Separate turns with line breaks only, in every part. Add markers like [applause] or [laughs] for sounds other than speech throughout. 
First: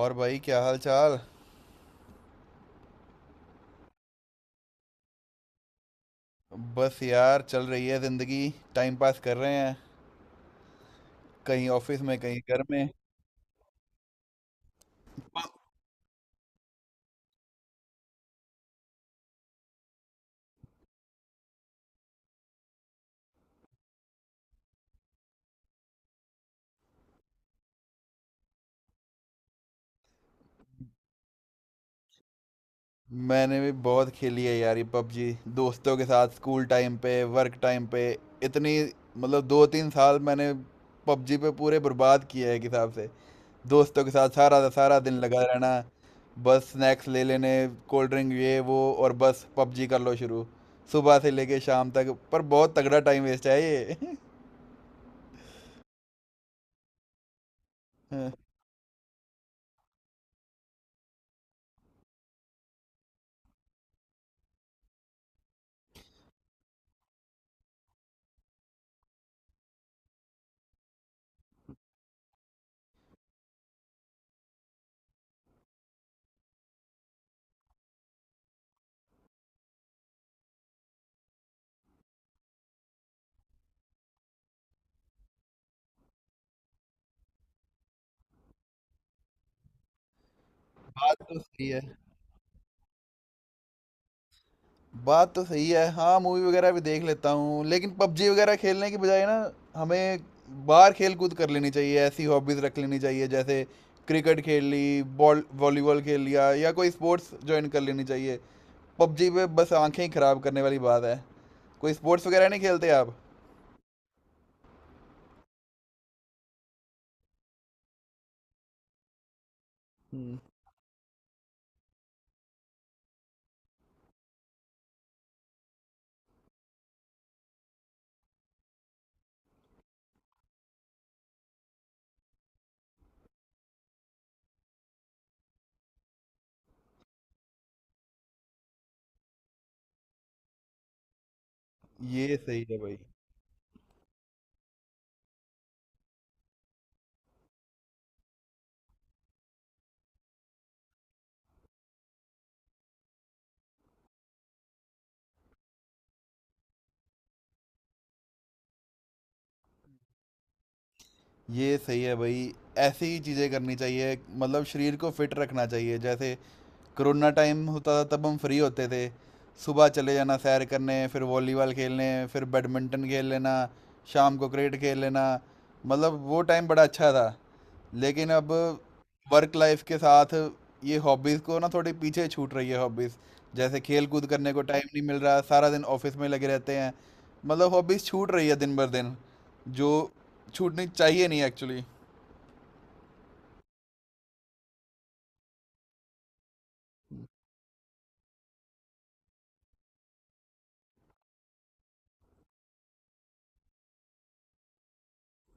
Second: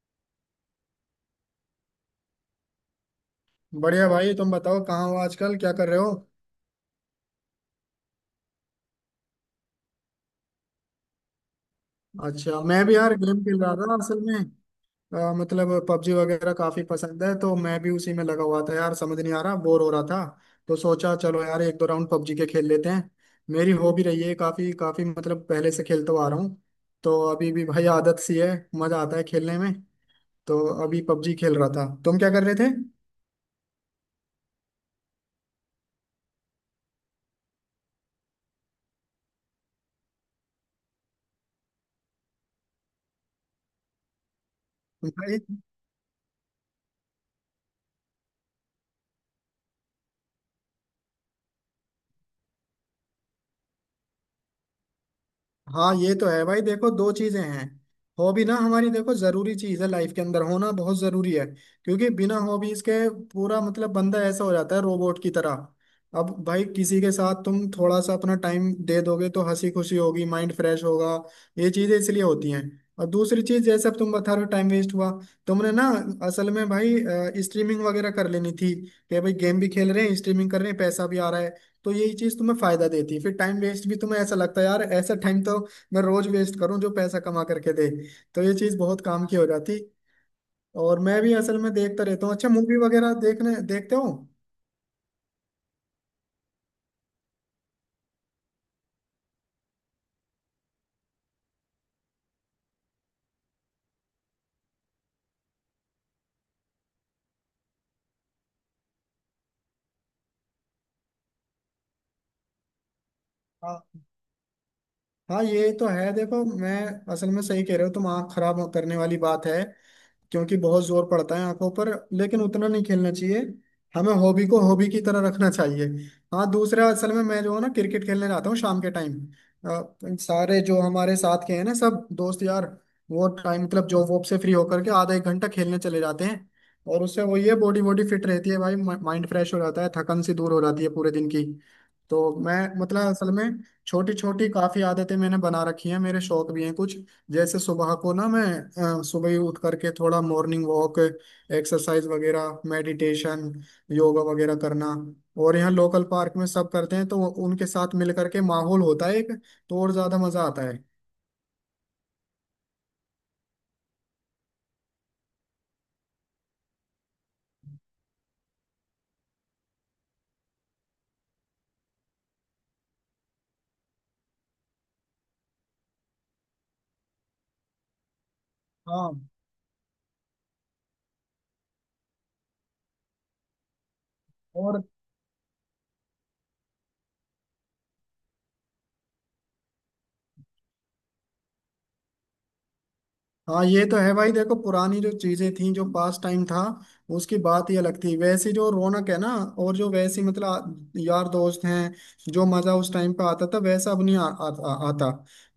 और भाई क्या हाल चाल।
बढ़िया भाई। तुम बताओ कहाँ हो आजकल, क्या कर रहे हो?
बस यार चल रही है जिंदगी। टाइम पास कर रहे हैं। कहीं ऑफिस में कहीं
अच्छा,
घर
मैं
में।
भी यार गेम खेल रहा था असल में। मतलब पबजी वगैरह काफी पसंद है तो मैं भी उसी में लगा हुआ था यार। समझ नहीं आ रहा, बोर हो रहा था। तो सोचा चलो यार एक दो राउंड पबजी के खेल लेते हैं। मेरी हॉबी रही है काफी। काफी मतलब पहले से खेलता हुआ आ रहा हूँ। तो अभी भी भाई आदत सी है, मजा आता है खेलने में। तो अभी पबजी खेल रहा था, तुम क्या कर रहे थे
मैंने भी बहुत खेली है यार ये पबजी दोस्तों के साथ स्कूल टाइम पे वर्क टाइम पे। इतनी मतलब दो तीन साल मैंने पबजी पे पूरे बर्बाद किए हैं एक हिसाब से। दोस्तों के साथ सारा सारा दिन
भाई?
लगा रहना। बस स्नैक्स ले लेने। कोल्ड ड्रिंक ये वो और बस पबजी कर लो शुरू। सुबह से लेके शाम तक पर बहुत तगड़ा टाइम वेस्ट है ये [laughs]
हाँ ये तो है भाई, देखो दो चीजें हैं।
हाँ,
हॉबी ना हमारी, देखो जरूरी चीज है, लाइफ के अंदर होना बहुत जरूरी है। क्योंकि बिना हॉबीज के पूरा मतलब बंदा ऐसा हो जाता है रोबोट की तरह। अब भाई किसी के साथ तुम थोड़ा सा अपना टाइम दे दोगे तो हंसी खुशी होगी, माइंड फ्रेश होगा। ये चीजें इसलिए होती हैं। और दूसरी चीज जैसे अब तुम बता रहे हो टाइम वेस्ट हुआ, तुमने ना असल में भाई स्ट्रीमिंग वगैरह कर लेनी थी। कि भाई गेम भी खेल रहे हैं, स्ट्रीमिंग कर रहे हैं, पैसा भी आ रहा है। तो यही चीज तुम्हें फायदा देती है। फिर टाइम वेस्ट भी तुम्हें ऐसा लगता है यार, ऐसा टाइम तो मैं रोज वेस्ट करूं जो पैसा कमा करके दे। तो ये चीज बहुत काम की हो जाती। और मैं
बात
भी
तो
असल
सही
में
है।
देखता रहता हूँ। अच्छा, मूवी वगैरह देखने देखते हो?
बात तो सही है हाँ मूवी वगैरह भी देख लेता हूँ लेकिन पबजी वगैरह खेलने की बजाय ना हमें बाहर खेल कूद कर लेनी चाहिए ऐसी हॉबीज़ रख लेनी चाहिए जैसे क्रिकेट खेल ली बॉल वॉलीबॉल खेल लिया या कोई स्पोर्ट्स ज्वाइन कर लेनी चाहिए। पबजी पे बस आंखें ही खराब करने वाली बात है। कोई स्पोर्ट्स वगैरह नहीं खेलते आप।
हाँ। हाँ ये तो है देखो, मैं असल में सही कह रहे हो तुम, आँख खराब करने वाली बात है।
हम्म।
क्योंकि बहुत जोर पड़ता है आंखों पर। लेकिन उतना नहीं खेलना चाहिए, हमें हॉबी को हॉबी की तरह रखना चाहिए। हाँ दूसरा असल में मैं जो है ना क्रिकेट खेलने जाता हूँ शाम के टाइम, सारे जो हमारे साथ के हैं ना सब दोस्त यार, वो टाइम मतलब जॉब वॉब से फ्री होकर के आधा एक घंटा खेलने चले जाते हैं। और उससे वो ये बॉडी बॉडी फिट रहती है भाई, माइंड फ्रेश हो जाता है, थकन सी दूर हो जाती है पूरे दिन की। तो
ये
मैं
सही है भाई।
मतलब असल में छोटी छोटी काफी आदतें मैंने बना रखी हैं, मेरे शौक भी हैं कुछ। जैसे सुबह को ना मैं सुबह ही उठ करके थोड़ा मॉर्निंग वॉक, एक्सरसाइज वगैरह, मेडिटेशन, योगा वगैरह करना। और यहाँ लोकल पार्क में सब करते हैं तो उनके साथ मिल करके माहौल होता है एक, तो और ज्यादा मजा आता है।
ये सही है भाई ऐसी ही चीज़ें करनी चाहिए मतलब शरीर को फिट रखना चाहिए जैसे कोरोना टाइम होता था तब हम फ्री होते थे। सुबह चले जाना सैर करने फिर वॉलीबॉल खेलने फिर बैडमिंटन खेल लेना। शाम को क्रिकेट खेल लेना। मतलब वो टाइम बड़ा अच्छा था लेकिन अब
हाँ
वर्क लाइफ के साथ ये हॉबीज़ को ना थोड़ी पीछे छूट रही है हॉबीज़। जैसे खेल कूद करने को टाइम
और।
नहीं मिल रहा सारा दिन ऑफिस में लगे रहते हैं। मतलब हॉबीज छूट रही है दिन भर दिन जो छूटनी चाहिए नहीं एक्चुअली।
हाँ ये तो है भाई, देखो पुरानी जो चीजें थी, जो पास टाइम था, उसकी बात ही अलग थी। वैसी जो रौनक है ना, और जो वैसी मतलब यार दोस्त हैं, जो मजा उस टाइम पे आता था वैसा अब नहीं आ, आ, आ, आता।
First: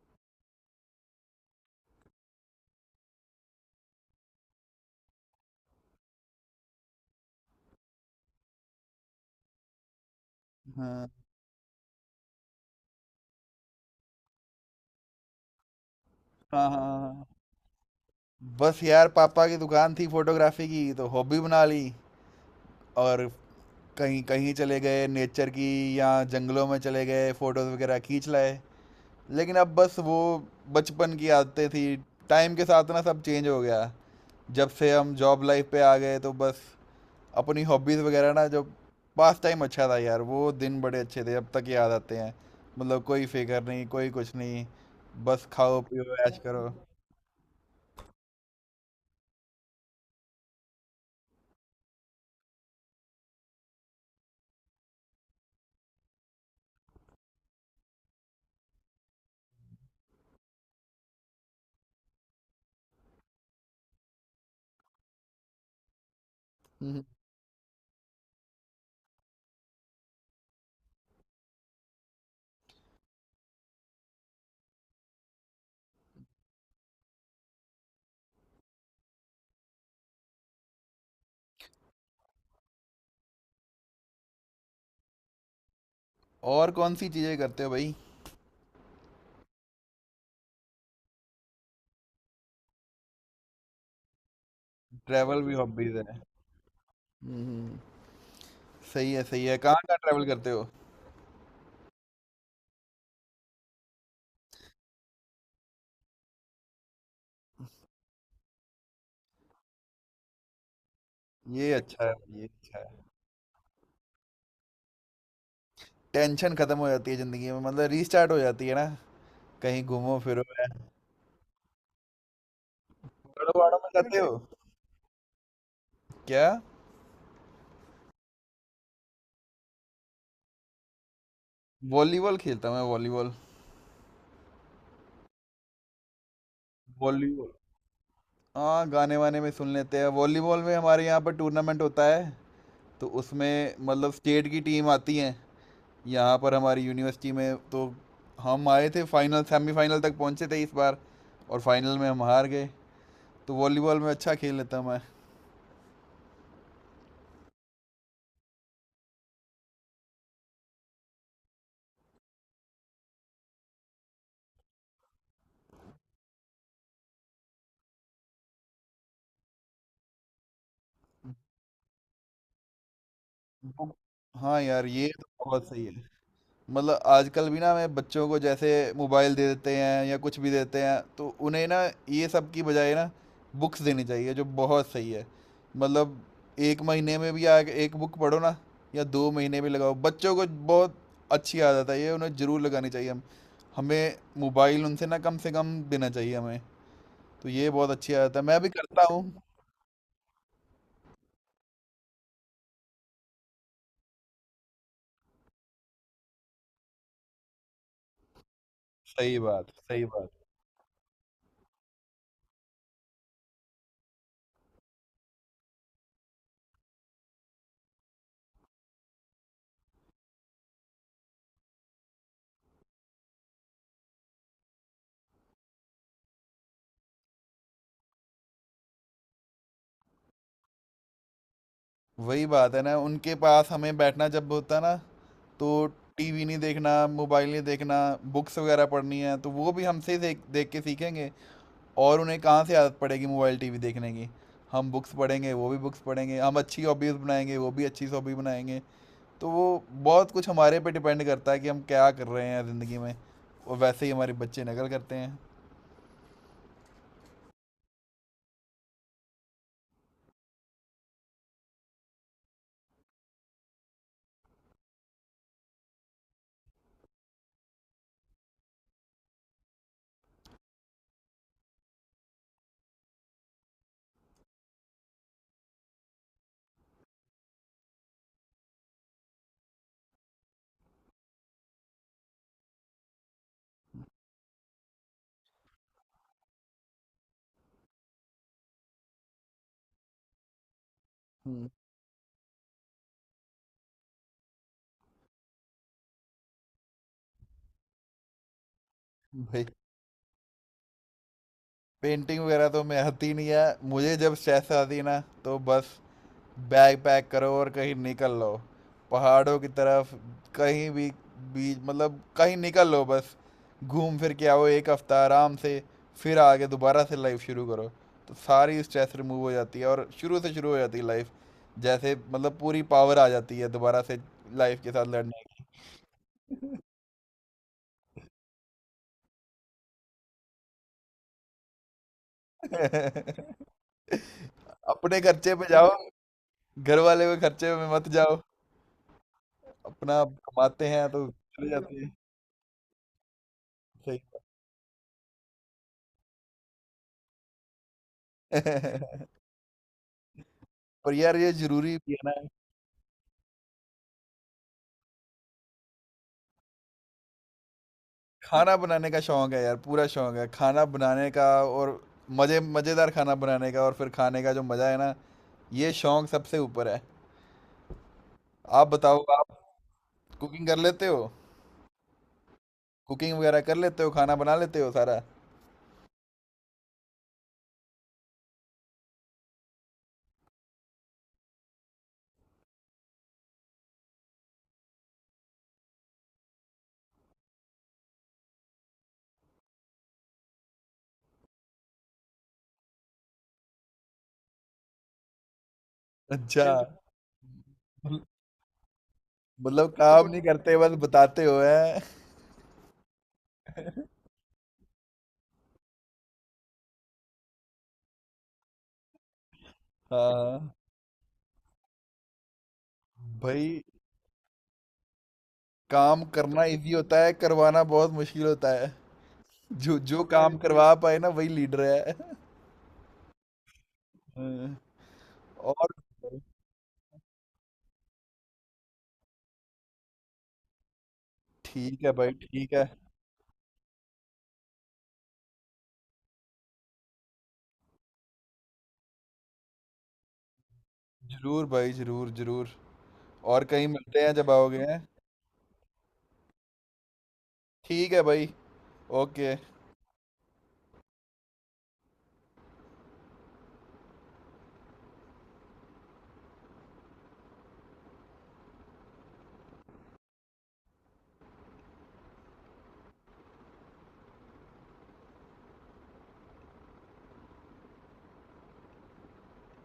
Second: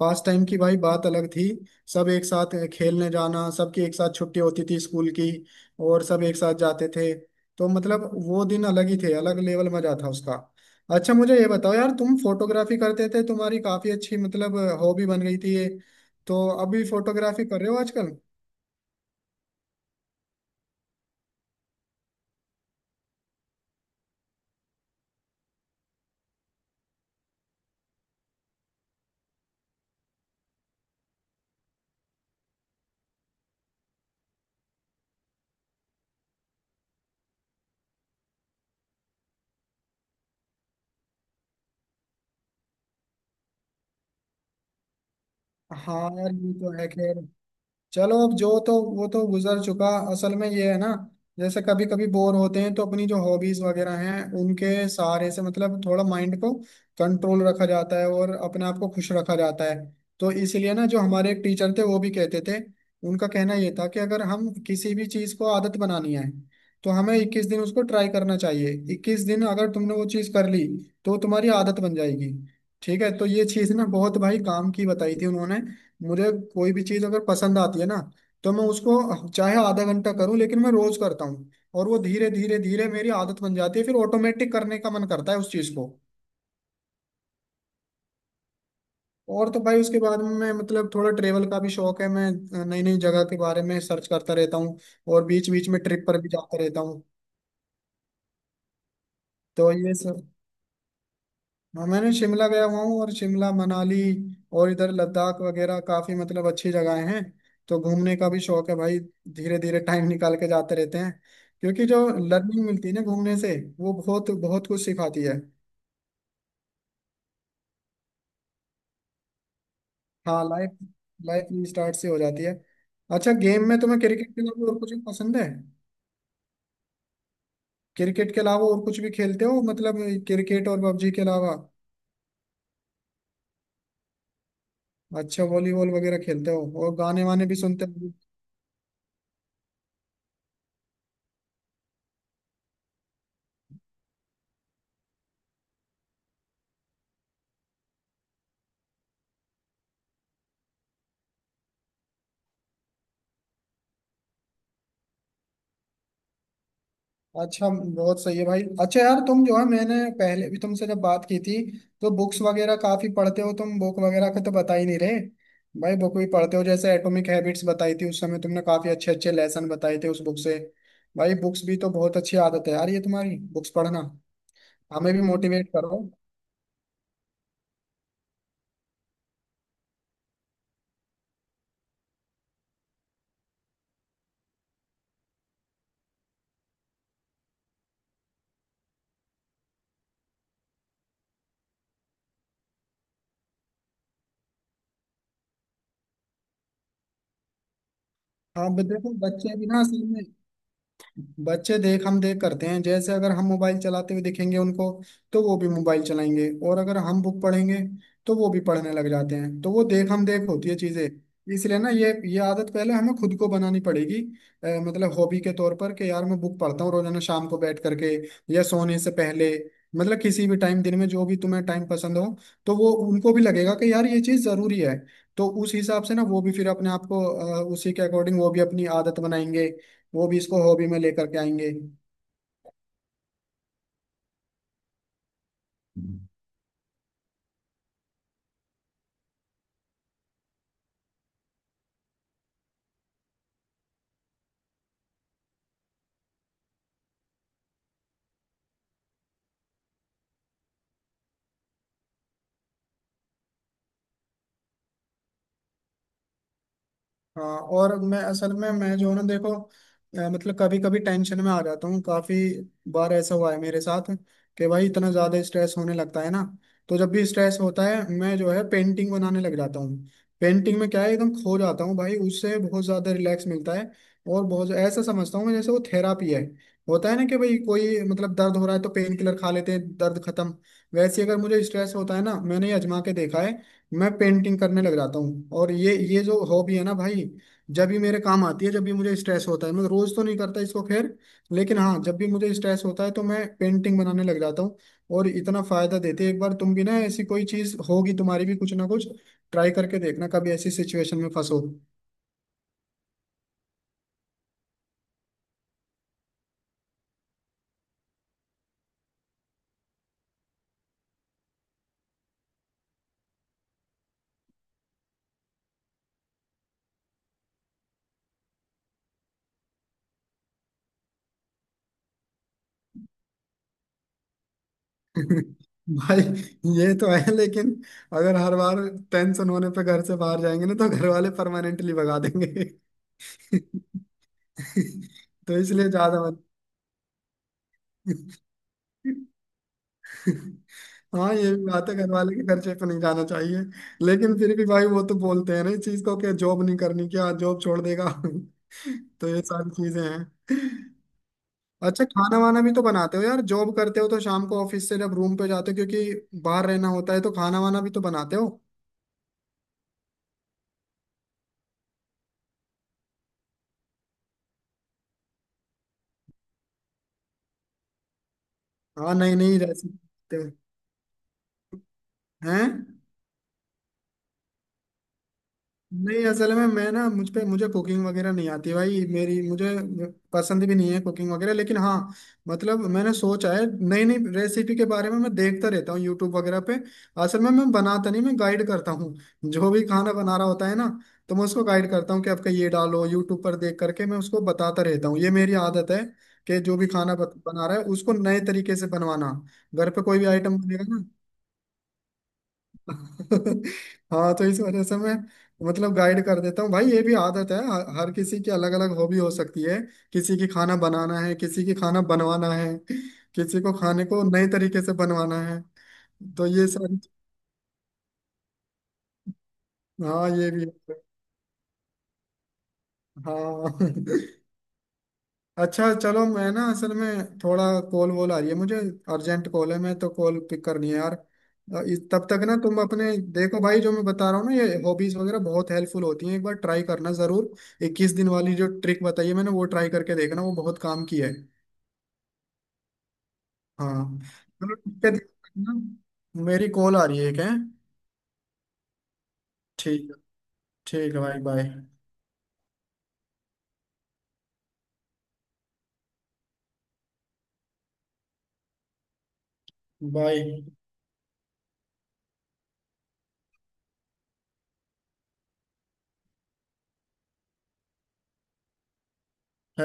पास टाइम की भाई बात अलग थी, सब एक साथ खेलने जाना, सबकी एक साथ छुट्टी होती थी स्कूल की, और सब एक साथ जाते थे। तो मतलब वो दिन अलग ही थे, अलग लेवल मजा था उसका।
हाँ
अच्छा मुझे ये बताओ यार, तुम फोटोग्राफी करते थे, तुम्हारी काफी अच्छी मतलब हॉबी बन गई थी ये। तो
हाँ हाँ
अभी
हाँ।
फोटोग्राफी कर रहे हो आजकल?
बस यार पापा की दुकान थी फोटोग्राफी की तो हॉबी बना ली और कहीं कहीं चले गए नेचर की या जंगलों में चले गए फोटोज वगैरह खींच लाए। लेकिन अब बस वो बचपन की आदतें थी टाइम के साथ ना सब चेंज हो गया। जब से हम जॉब लाइफ पे आ गए तो बस अपनी हॉबीज़ वगैरह ना जो पास टाइम अच्छा था यार वो दिन बड़े अच्छे थे अब तक याद आते हैं। मतलब कोई फिक्र नहीं कोई कुछ नहीं बस खाओ
हाँ
पियो
यार
ऐश
ये
करो।
तो है खैर, चलो अब जो तो वो तो गुजर चुका। असल में ये है ना, जैसे कभी कभी बोर होते हैं तो अपनी जो हॉबीज वगैरह हैं उनके सहारे से मतलब थोड़ा माइंड को कंट्रोल रखा जाता है और अपने आप को खुश रखा जाता है। तो इसलिए ना जो हमारे एक टीचर थे वो भी कहते थे, उनका कहना ये था कि अगर हम किसी भी चीज़ को आदत बनानी है तो
हम्म।
हमें 21 दिन उसको ट्राई करना चाहिए। 21 दिन अगर तुमने वो चीज़ कर ली तो वो तुम्हारी आदत बन जाएगी। ठीक है, तो ये चीज़ ना बहुत भाई काम की बताई थी उन्होंने। मुझे कोई भी चीज अगर पसंद आती है ना, तो मैं उसको चाहे आधा घंटा करूं लेकिन मैं रोज करता हूँ। और वो धीरे धीरे धीरे मेरी आदत बन जाती है, फिर ऑटोमेटिक करने का मन करता है उस चीज को।
और कौन सी चीज़ें करते हो भाई।
और तो भाई उसके बाद में मैं मतलब थोड़ा ट्रेवल का भी शौक है, मैं नई नई जगह के बारे में सर्च करता रहता हूँ। और
ट्रैवल
बीच
भी
बीच में
हॉबीज़
ट्रिप
है।
पर भी जाता रहता हूँ।
हम्म। सही है
तो
कहाँ
ये
कहाँ
सब।
ट्रैवल करते हो।
हाँ मैंने शिमला गया हुआ हूँ, और शिमला मनाली और इधर लद्दाख वगैरह काफी मतलब अच्छी जगहें हैं। तो घूमने का भी शौक है भाई, धीरे धीरे टाइम निकाल के जाते रहते हैं।
ये
क्योंकि
अच्छा
जो
है। ये
लर्निंग
अच्छा
मिलती है ना
है।
घूमने से, वो बहुत बहुत कुछ सिखाती है।
टेंशन खत्म हो जाती है ज़िंदगी में मतलब रीस्टार्ट हो जाती है ना। कहीं घूमो फिरो
हाँ लाइफ,
पहाड़ों
लाइफ स्टार्ट से हो जाती है। अच्छा, गेम
वहाड़ों
में
में
तुम्हें
जाते हो
क्रिकेट के अलावा और कुछ भी पसंद है?
क्या।
क्रिकेट के अलावा और कुछ भी खेलते हो मतलब, क्रिकेट और पबजी के अलावा?
वॉलीबॉल खेलता हूँ मैं वॉलीबॉल।
अच्छा वॉलीबॉल वगैरह खेलते हो, और गाने वाने
वॉलीबॉल।
भी सुनते हो?
हाँ गाने वाने में सुन लेते हैं वॉलीबॉल में हमारे यहाँ पर टूर्नामेंट होता है। तो उसमें मतलब स्टेट की टीम आती है यहाँ पर हमारी यूनिवर्सिटी में। तो हम आए थे फाइनल सेमीफाइनल तक पहुँचे थे इस बार और फाइनल में हम हार गए। तो वॉलीबॉल में अच्छा खेल लेता मैं।
अच्छा बहुत सही है भाई। अच्छा यार तुम जो है मैंने पहले भी तुमसे जब बात की थी तो बुक्स वगैरह काफी पढ़ते हो तुम, बुक वगैरह का तो बता ही नहीं रहे भाई। बुक भी पढ़ते हो जैसे एटॉमिक हैबिट्स बताई थी उस समय, तुमने काफी अच्छे अच्छे लेसन बताए थे उस बुक से। भाई बुक्स भी तो बहुत अच्छी आदत है यार ये तुम्हारी, बुक्स
वो-
पढ़ना।
हाँ यार ये
हमें भी
तो बहुत
मोटिवेट
सही है।
करो।
मतलब आजकल भी ना मैं बच्चों को जैसे मोबाइल दे देते हैं या कुछ भी देते हैं तो उन्हें ना ये सब की बजाय ना बुक्स देनी चाहिए जो बहुत सही है। मतलब एक महीने में भी आगे एक बुक पढ़ो ना या दो महीने में लगाओ बच्चों को बहुत अच्छी आदत है ये उन्हें ज़रूर लगानी चाहिए हम हमें मोबाइल उनसे ना कम से कम देना चाहिए हमें। तो ये बहुत अच्छी आदत है मैं
हाँ
भी करता
देखो
हूँ।
बच्चे भी ना असल में, बच्चे देख हम देख करते हैं। जैसे अगर हम मोबाइल चलाते हुए देखेंगे उनको तो वो भी मोबाइल चलाएंगे, और अगर हम बुक पढ़ेंगे तो वो भी पढ़ने लग जाते
सही
हैं।
बात
तो वो
सही
देख हम
बात।
देख होती है चीजें। इसलिए ना ये आदत पहले हमें खुद को बनानी पड़ेगी। मतलब हॉबी के तौर पर, कि यार मैं बुक पढ़ता हूँ रोजाना शाम को बैठ करके या सोने से पहले, मतलब किसी भी टाइम दिन में जो भी तुम्हें टाइम पसंद हो। तो वो उनको भी लगेगा कि यार ये चीज जरूरी है। तो उस हिसाब से ना वो भी फिर अपने आप को उसी के अकॉर्डिंग वो भी अपनी आदत बनाएंगे। वो भी इसको हॉबी में लेकर के आएंगे।
वही बात है ना उनके पास हमें बैठना जब होता ना तो टीवी नहीं देखना मोबाइल नहीं देखना बुक्स वगैरह पढ़नी है तो वो भी हमसे ही देख देख के सीखेंगे। और उन्हें कहाँ से आदत पड़ेगी मोबाइल टीवी देखने की। हम बुक्स पढ़ेंगे वो भी बुक्स पढ़ेंगे हम अच्छी हॉबीज़ बनाएंगे वो भी अच्छी हॉबी बनाएंगे। तो वो बहुत कुछ हमारे पे डिपेंड करता है कि हम क्या कर रहे हैं ज़िंदगी में। और वैसे ही हमारे बच्चे नकल करते हैं।
हाँ और मैं असल में मैं जो है ना देखो, मतलब कभी कभी टेंशन में आ जाता हूँ, काफी बार ऐसा हुआ है मेरे साथ कि भाई इतना ज्यादा स्ट्रेस होने लगता है ना। तो जब भी स्ट्रेस होता है मैं जो है पेंटिंग बनाने लग जाता हूँ। पेंटिंग में क्या है एकदम खो जाता हूँ भाई, उससे बहुत ज्यादा रिलैक्स मिलता है। और बहुत ऐसा समझता हूँ मैं जैसे वो थेरापी है। होता है ना कि भाई कोई मतलब दर्द हो रहा है तो पेन किलर खा लेते हैं, दर्द खत्म। वैसे ही अगर मुझे स्ट्रेस होता है ना, मैंने ये आजमा के देखा है, मैं पेंटिंग करने लग जाता हूँ। और ये जो हॉबी है ना भाई, जब भी मेरे काम आती है, जब भी मुझे स्ट्रेस होता है। मैं रोज तो नहीं करता इसको खैर,
हम्म।
लेकिन हाँ जब भी मुझे स्ट्रेस होता है तो मैं पेंटिंग बनाने लग जाता हूँ। और इतना फायदा देती है, एक बार तुम भी ना ऐसी कोई चीज होगी तुम्हारी भी कुछ ना कुछ,
भाई
ट्राई करके देखना कभी ऐसी सिचुएशन में फंसो।
पेंटिंग वगैरह तो मैं आती नहीं है। मुझे जब स्ट्रेस आती ना तो बस बैग पैक करो और कहीं निकल लो पहाड़ों की तरफ कहीं भी बीच मतलब कहीं निकल लो बस। घूम फिर के आओ एक हफ्ता आराम से। फिर आगे दोबारा से लाइफ शुरू करो। तो सारी स्ट्रेस रिमूव हो जाती है और शुरू से शुरू हो जाती है लाइफ। जैसे मतलब पूरी पावर आ जाती है दोबारा से लाइफ के साथ लड़ने
[laughs] भाई ये तो है, लेकिन अगर हर बार टेंशन होने पे घर से बाहर जाएंगे ना तो घर वाले परमानेंटली भगा देंगे। [laughs]
की। [laughs] अपने खर्चे
तो
पे
इसलिए
जाओ।
ज्यादा मत।
घर वाले के खर्चे पे मत जाओ। अपना
[laughs]
कमाते हैं तो
हाँ ये भी
चले
बात है,
जाते
घर
हैं।
वाले के खर्चे पे नहीं जाना चाहिए।
सही।
लेकिन फिर भी भाई वो तो बोलते हैं ना इस चीज को, कि जॉब नहीं करनी क्या, जॉब छोड़ देगा? [laughs] तो
[laughs]
ये सारी चीजें हैं।
पर यार ये जरूरी
अच्छा
भी है।
खाना वाना भी तो बनाते हो यार, जॉब करते हो तो शाम को ऑफिस से जब रूम पे जाते हो क्योंकि बाहर रहना होता है, तो खाना वाना भी तो बनाते हो?
खाना बनाने का शौक है यार पूरा शौक है खाना बनाने का और मजे मजेदार खाना बनाने का और फिर खाने का जो मजा है ना ये शौक सबसे ऊपर है। आप
हाँ
बताओ
नई
आप
नई रेसिपी
कुकिंग कर लेते हो।
हैं?
कुकिंग वगैरह कर लेते हो खाना बना लेते हो सारा।
नहीं असल में मैं ना मुझे कुकिंग वगैरह नहीं आती भाई, मेरी मुझे पसंद भी नहीं है कुकिंग वगैरह। लेकिन हाँ मतलब मैंने सोचा है नई नई रेसिपी के बारे में, मैं देखता रहता हूँ यूट्यूब वगैरह पे। असल में मैं बनाता नहीं, मैं गाइड करता हूँ। जो भी खाना बना रहा होता है ना, तो मैं उसको गाइड करता हूँ कि आपका ये डालो, यूट्यूब पर देख करके मैं उसको बताता रहता हूँ, ये मेरी आदत है। कि
अच्छा
जो
[laughs]
भी खाना बना रहा है उसको नए तरीके से बनवाना।
मतलब
घर पे कोई भी
काम नहीं
आइटम
करते बस
बनेगा।
बताते हो है।
[laughs] हाँ तो इस वजह से मैं मतलब गाइड कर देता हूँ भाई, ये भी आदत है, हर हर किसी की अलग अलग हॉबी हो सकती है। किसी की
हाँ
खाना बनाना है, किसी की खाना बनवाना है, किसी को
भाई
खाने को नए तरीके से बनवाना है।
काम
तो
करना
ये
इजी
सारी।
होता है करवाना बहुत मुश्किल होता है। जो जो
हाँ ये
काम
भी
करवा
है।
पाए ना वही लीडर है।
हाँ। [laughs]
हाँ, और
अच्छा चलो मैं ना असल में थोड़ा कॉल वॉल आ रही है मुझे, अर्जेंट कॉल है, मैं तो कॉल पिक करनी है यार।
ठीक है
तब
भाई
तक ना
ठीक
तुम
है।
अपने, देखो भाई जो मैं बता रहा हूँ ना ये हॉबीज वगैरह बहुत हेल्पफुल होती हैं, एक बार ट्राई करना जरूर। 21 दिन वाली जो ट्रिक बताई है मैंने, वो ट्राई करके देखना वो बहुत काम की है।
जरूर भाई जरूर जरूर। और कहीं
हाँ
मिलते हैं जब
चलो
आओगे हैं।
ठीक है, ध्यान रखना। मेरी कॉल आ रही है क्या।
ठीक है भाई। ओके।
ठीक है। ठीक है भाई बाय। बाय।